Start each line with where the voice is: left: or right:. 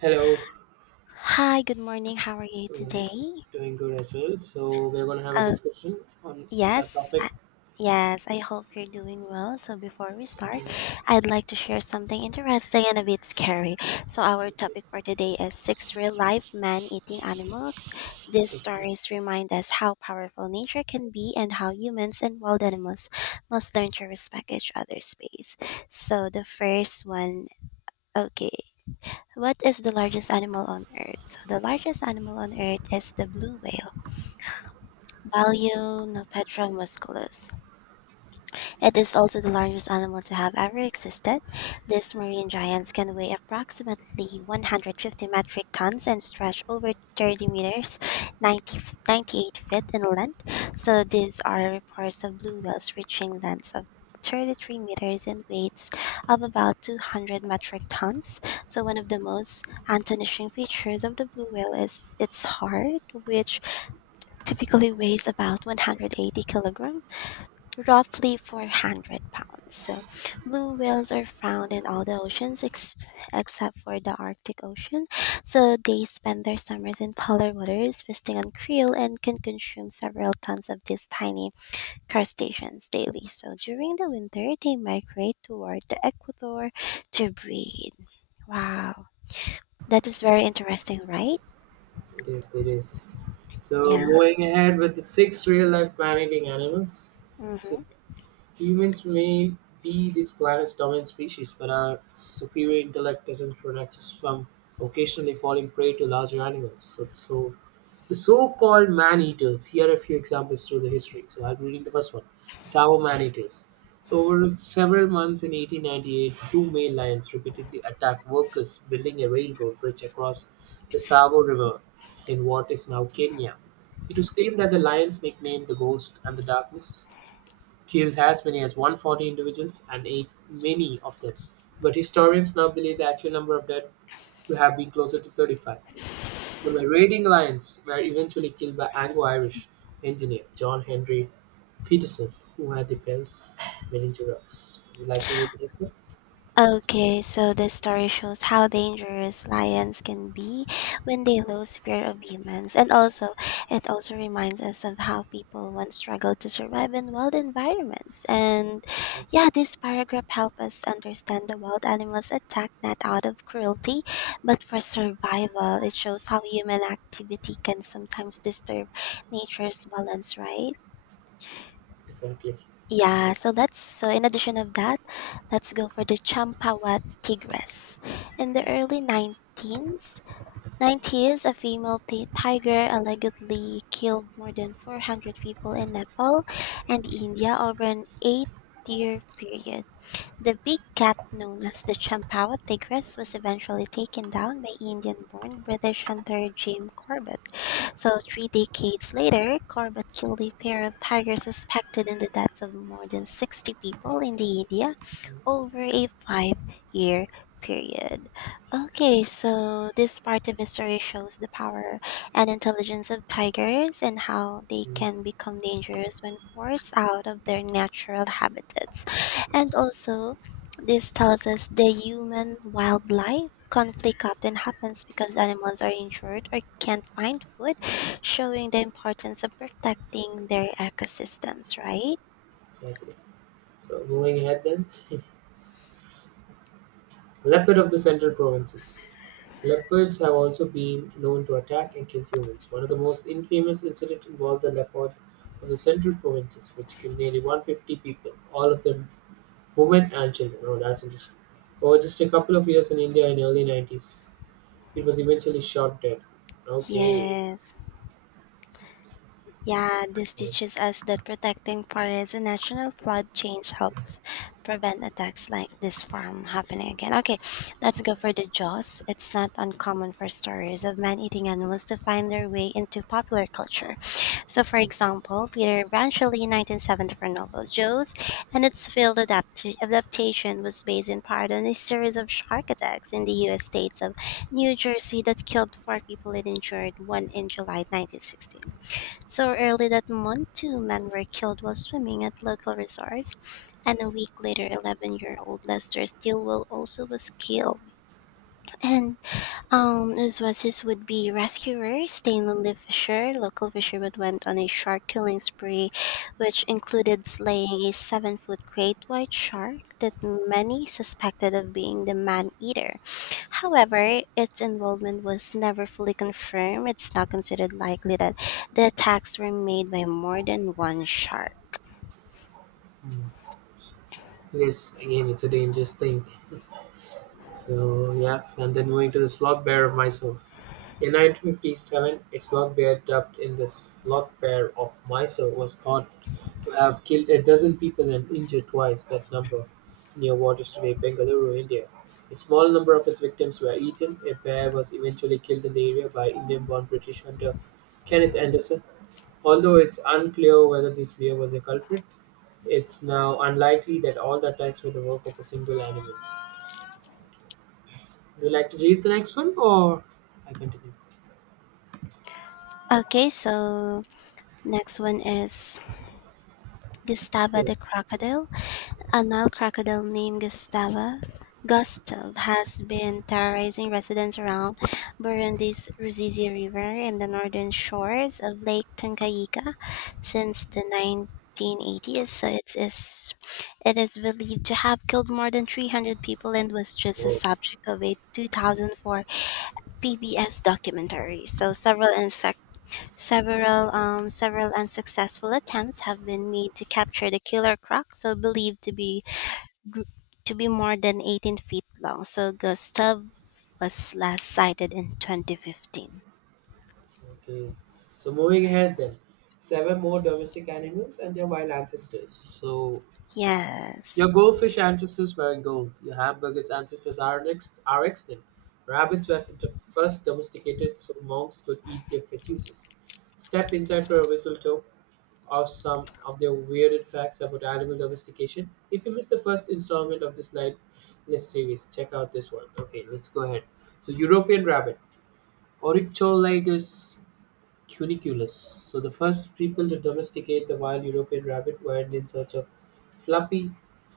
right: Hello,
left: Hi, good morning. How are you
right: I
left: today?
right: doing good as well. So we're going to have a
left: Uh,
right: discussion on that
left: yes, I,
right: topic.
left: yes, I hope you're doing well. So, before we start, I'd like to share something interesting and a bit scary. So, our topic for today is six real life man eating animals. These
right: Yes,
left: stories remind us how powerful nature can be and how humans and wild animals must learn to respect each other's space. So, the first one, okay. What is the largest animal on earth? So the largest animal on earth is the blue whale Balaenopetra musculus. It is also the largest animal to have ever existed. These marine giants can weigh approximately 150 metric tons and stretch over 30 meters, ninety ninety-eight feet in length. So these are reports of blue whales reaching lengths of 33 meters and weights of about 200 metric tons. So one of the most astonishing features of the blue whale is its heart, which typically weighs about 180 kilogram, roughly 400 pounds. So, blue whales are found in all the oceans except for the Arctic Ocean. So, they spend their summers in polar waters, feasting on krill, and can consume several tons of these tiny crustaceans daily. So, during the winter, they migrate toward the equator to breed. Wow, that is very interesting, right?
right: it is. So
left: Yeah.
right: moving ahead with the six real-life man-eating animals. So
left: Hmm.
right: humans may be this planet's dominant species, but our superior intellect doesn't protect us from occasionally falling prey to larger animals. So the so-called man-eaters. Here are a few examples through the history. So I'm reading the first one. Savo man-eaters. So over several months in 1898, two male lions repeatedly attacked workers building a railroad bridge across the Savo River in what is now Kenya. It was claimed that the lions, nicknamed the Ghost and the Darkness, killed as many as 140 individuals and ate many of them. But historians now believe the actual number of dead to have been closer to 35. The marauding lions were eventually killed by Anglo-Irish engineer John Henry Peterson, who had the Bell's meningococcus. Would you like to read the report?
left: Okay, so this story shows how dangerous lions can be when they lose fear of humans. And also, it also reminds us of how people once struggled to survive in wild environments. And
right: Exactly.
left: yeah, this paragraph helps us understand the wild animals attack not out of cruelty, but for survival. It shows how human activity can sometimes disturb nature's balance, right?
right: Exactly.
left: Yeah, so that's so in addition of that, let's go for the Champawa tigress. In the early 19s, 90s, a female tiger allegedly killed more than 400 people in Nepal and India over an 8-year period. The big cat known as the Champawa Tigress was eventually taken down by Indian born British hunter Jim Corbett. So, three decades later, Corbett killed a pair of tigers suspected in the deaths of more than 60 people in the India over a 5 year period. Okay, so this part of the story shows the power and intelligence of tigers and how they
right: Mhm.
left: can become dangerous when forced out of their natural habitats. And also, this tells us the human wildlife conflict often happens because animals are injured or can't find food, showing the importance of protecting their ecosystems, right?
right: Exactly. So moving ahead then, leopard of the central provinces. Leopards have also been known to attack and kill humans. One of the most infamous incidents involved the leopard of the central provinces, which killed nearly 150 people, all of them women and children. Oh, that's interesting. Over just a couple of years in India in early 90s, it was eventually shot dead. Okay.
left: Yes. Yeah, this
right: Yes.
left: teaches us that protecting forests and natural flood change helps prevent attacks like this from happening again. Okay, let's go for the Jaws. It's not uncommon for stories of man eating animals to find their way into popular culture. So, for example, Peter Branchely's 1974 novel Jaws and its failed adaptation was based in part on a series of shark attacks in the U.S. states of New Jersey that killed four people and injured one in July 1960. So early that month, two men were killed while swimming at local resorts, and a week later, 11-year-old Lester Stilwell also was killed. And As was his would-be rescuer, Stanley Fisher, local fishermen went on a shark killing spree, which included slaying a seven-foot great white shark that many suspected of being the man-eater. However, its involvement was never fully confirmed. It's now considered likely that the attacks were made by more than one shark.
right: Mm. Yes, again, it's a dangerous thing. So, yeah, and then moving to the slot bear of Mysore. In 1957, a slot bear dubbed in the Sloth Bear of Mysore was thought to have killed a dozen people and injured twice that number near what is today Bengaluru, India. A small number of its victims were eaten. A bear was eventually killed in the area by Indian born British hunter Kenneth Anderson. Although it's unclear whether this bear was a culprit, it's now unlikely that all the attacks were the work of a single animal. Would you like to read the next one or I continue?
left: Okay, so next one is Gustava
right: Yes.
left: the crocodile. A Nile crocodile named Gustav has been terrorizing residents around Burundi's Ruzizi River and the northern shores of Lake Tanganyika since the 1980s. It is believed to have killed more than 300 people and was just the subject of a 2004 PBS documentary. So several insect, several several unsuccessful attempts have been made to capture the killer croc, so believed to be more than 18 feet long. So Gustav was last sighted in 2015.
right: Okay, so moving ahead then, seven more domestic animals and their wild ancestors. So
left: Yes.
right: your goldfish ancestors were in gold. Your hamburger's ancestors are extinct. Rabbits were the first domesticated, so monks could eat their fetuses. Step inside for a mistletoe of some of their weirded facts about animal domestication. If you missed the first installment of this series, check out this one. Okay, let's go ahead. So European rabbit, Oryctolagus Cuniculus. So the first people to domesticate the wild European rabbit were in search of fluffy,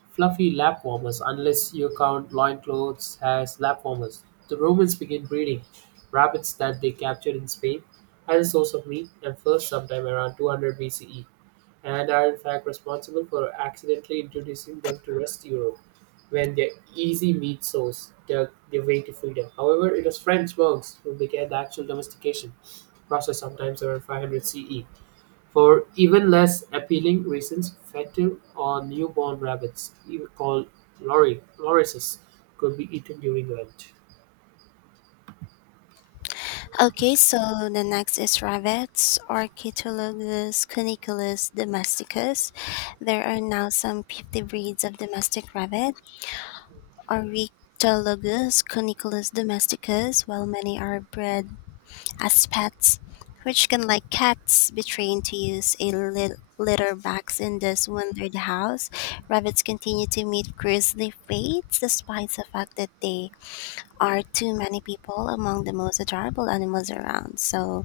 right: fluffy lap warmers, unless you count loincloths as lap warmers. The Romans began breeding rabbits that they captured in Spain as a source of meat and fur sometime around 200 BCE, and are in fact responsible for accidentally introducing them to rest Europe when their easy meat source dug their way to freedom. However, it was French monks who began the actual domestication process sometimes around 500 CE. For even less appealing reasons, fatal or newborn rabbits, even called lorises, could be eaten during Lent.
left: Okay, so the next is Ravettes, Archetologus cuniculus domesticus. There are now some 50 breeds of domestic rabbit, Archetologus cuniculus domesticus, while many are bred as pets, which can, like cats, be trained to use a litter box in this wonder the house. Rabbits continue to meet grisly fates despite the fact that they are too many people among the most adorable animals around. So,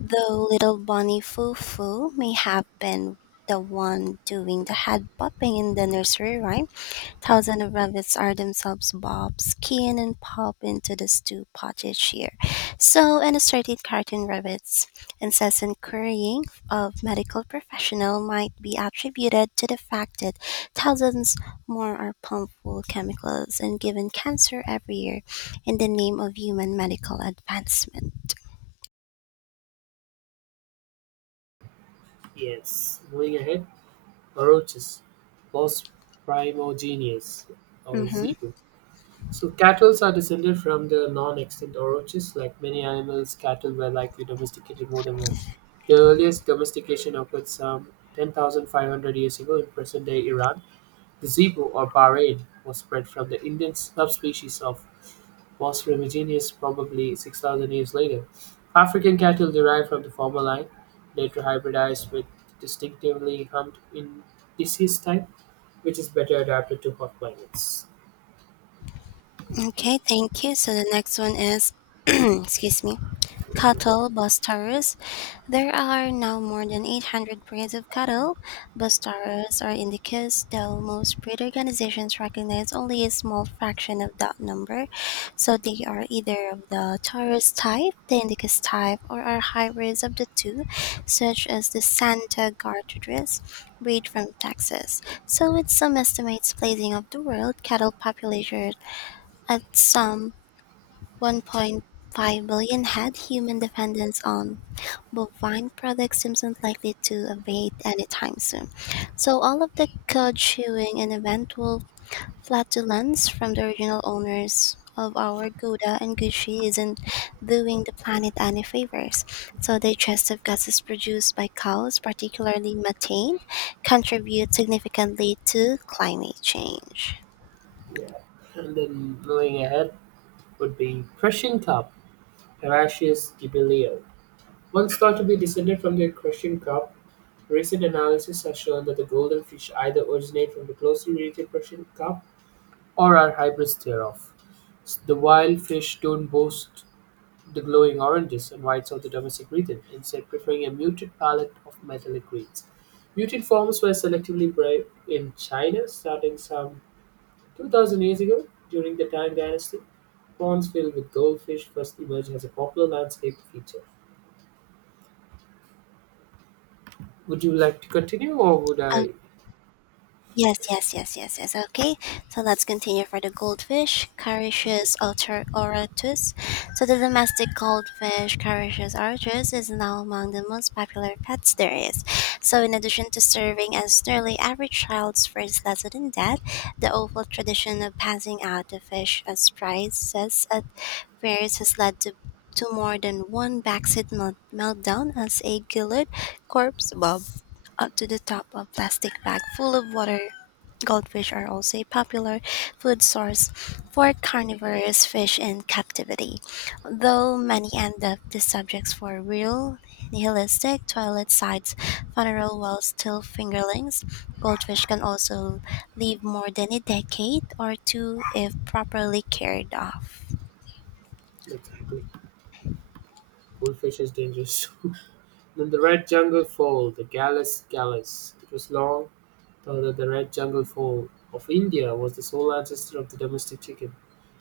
left: though little Bonny Foo Foo may have been the one doing the head bopping in the nursery rhyme, thousands of rabbits are themselves bob, skinned, and pop into the stew pot each year. So, an assorted cartoon rabbit's incessant querying of medical professional might be attributed to the fact that thousands more are pumped full of chemicals and given cancer every year in the name of human medical advancement.
right: Yes, moving ahead, roaches, Bos primogenius, or
left: Hmm.
right: zebu. So cattle are descended from the non-extinct oroches. Like many animals, cattle were likely domesticated more than once. The earliest domestication occurred some 10,500 years ago in present-day Iran. The zebu or Bahrain was bred from the Indian subspecies of Bos remiginus probably 6,000 years later. African cattle derived from the former line, later hybridized with distinctively humped in disease type, which is better adapted to hot climates.
left: Okay, thank you. So the next one is, excuse me, cattle bustarus. There are now more than 800 breeds of cattle. Bustarus are indicus, though most breed organizations recognize only a small fraction of that number. So they are either of the Taurus type, the indicus type, or are hybrids of the two, such as the Santa Gertrudis breed from Texas. So with some estimates placing of the world cattle population at some 1.5 billion head, human dependence on bovine products seems unlikely to abate anytime soon. So, all of the cud chewing and eventual flatulence from the original owners of our Gouda and Gucci isn't doing the planet any favors. So, digestive gases produced by cows, particularly methane, contribute significantly to climate change.
right: Yeah. And then moving ahead, would be Prussian Cup Heratius Gibelio. Once thought to be descended from the Prussian Cup, recent analysis has shown that the golden fish either originate from the closely related Prussian Cup or are hybrids thereof. The wild fish don't boast the glowing oranges and whites of the domestic region, instead preferring a muted palette of metallic greens. Mutant forms were selectively bred in China starting some 2,000 years ago during the Tang Dynasty. Ponds filled with goldfish first emerged as a popular landscape feature. Would you like to continue, or would I?
left: Yes, yes, yes, yes, yes. Okay, so let's continue for the goldfish,
right: Okay,
left: Carius alter oratus. So the domestic goldfish, Carius oratus, is now among the most popular pets there is. So in addition to serving as nearly every child's first lesson in death, the awful tradition of passing out the fish as prizes at fairs has led to more than one backseat meltdown as a gilded corpse bob up to the top of plastic bag full of water. Goldfish are also a popular food source for carnivorous fish in captivity, though many end up the subjects for real nihilistic toilet sites, funeral wells, till fingerlings. Goldfish can also live more than a decade or two if properly cared of.
right: exactly. Goldfish is dangerous. Then the red jungle fowl, the Gallus gallus. It was long thought that the red jungle fowl of India was the sole ancestor of the domestic chicken.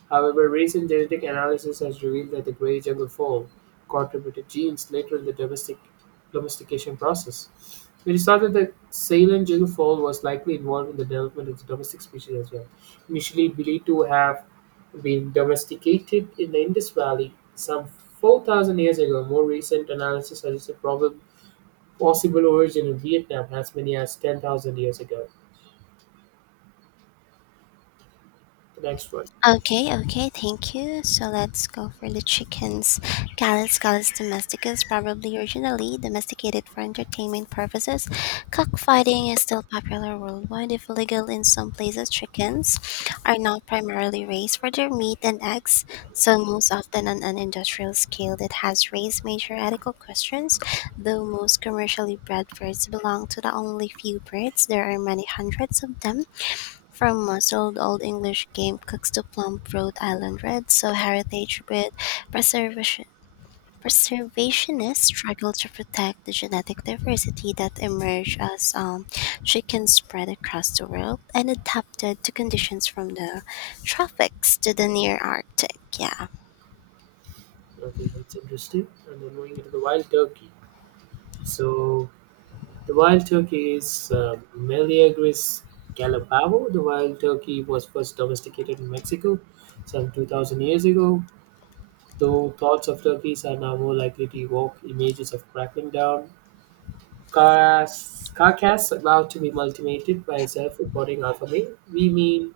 right: However, recent genetic analysis has revealed that the grey jungle fowl contributed genes later in the domestication process. It is thought that the Ceylon jungle fowl was likely involved in the development of the domestic species as well. Initially believed to have been domesticated in the Indus Valley some 4,000 years ago, more recent analysis suggests a probable possible origin in Vietnam as many as 10,000 years ago. The next one.
left: Okay, okay, thank you. So let's go for the chickens. Gallus gallus domesticus, probably originally domesticated for entertainment purposes. Cockfighting is still popular worldwide, if illegal in some places. Chickens are now primarily raised for their meat and eggs, so most often on an industrial scale that has raised major ethical questions. Though most commercially bred birds belong to the only few birds, there are many hundreds of them from muzzled Old English game cooks to plump Rhode Island reds, so heritage with preservation. Preservationists struggle to protect the genetic diversity that emerged as chickens spread across the world and adapted to conditions from the tropics to the near Arctic. Yeah.
right: Okay, that's interesting. And then moving into the wild turkey. So the wild turkey is Meleagris galopavo. The wild turkey was first domesticated in Mexico some 2,000 years ago, though thoughts of turkeys are now more likely to evoke images of crackling down carcass about to be multimated by a self-reporting alpha male. We mean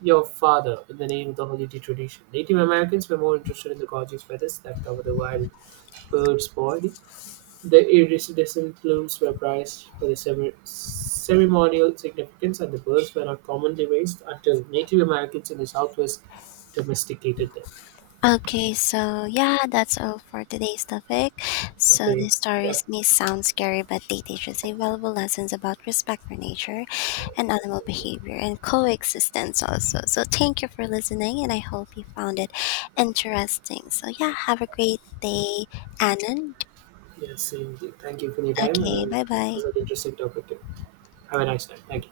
right: your father in the name of the holiday tradition. Native Americans were more interested in the gorgeous feathers that cover the wild bird's body. The iridescent plumes were prized for their ceremonial significance, and the birds were not commonly raised until Native Americans in the Southwest domesticated them.
left: Okay, so yeah, that's all for today's topic. So
right: Okay.
left: these stories
right: Yep.
left: may sound scary, but they teach us valuable lessons about respect for nature and animal behavior and coexistence also. So thank you for listening and I hope you found it interesting. So yeah, have a great day, Anand.
right: Yes. Indeed. Thank you for your time. And
left: Okay,
right: it
left: bye bye.
right: was an interesting topic. Too. Have a nice time. Thank you.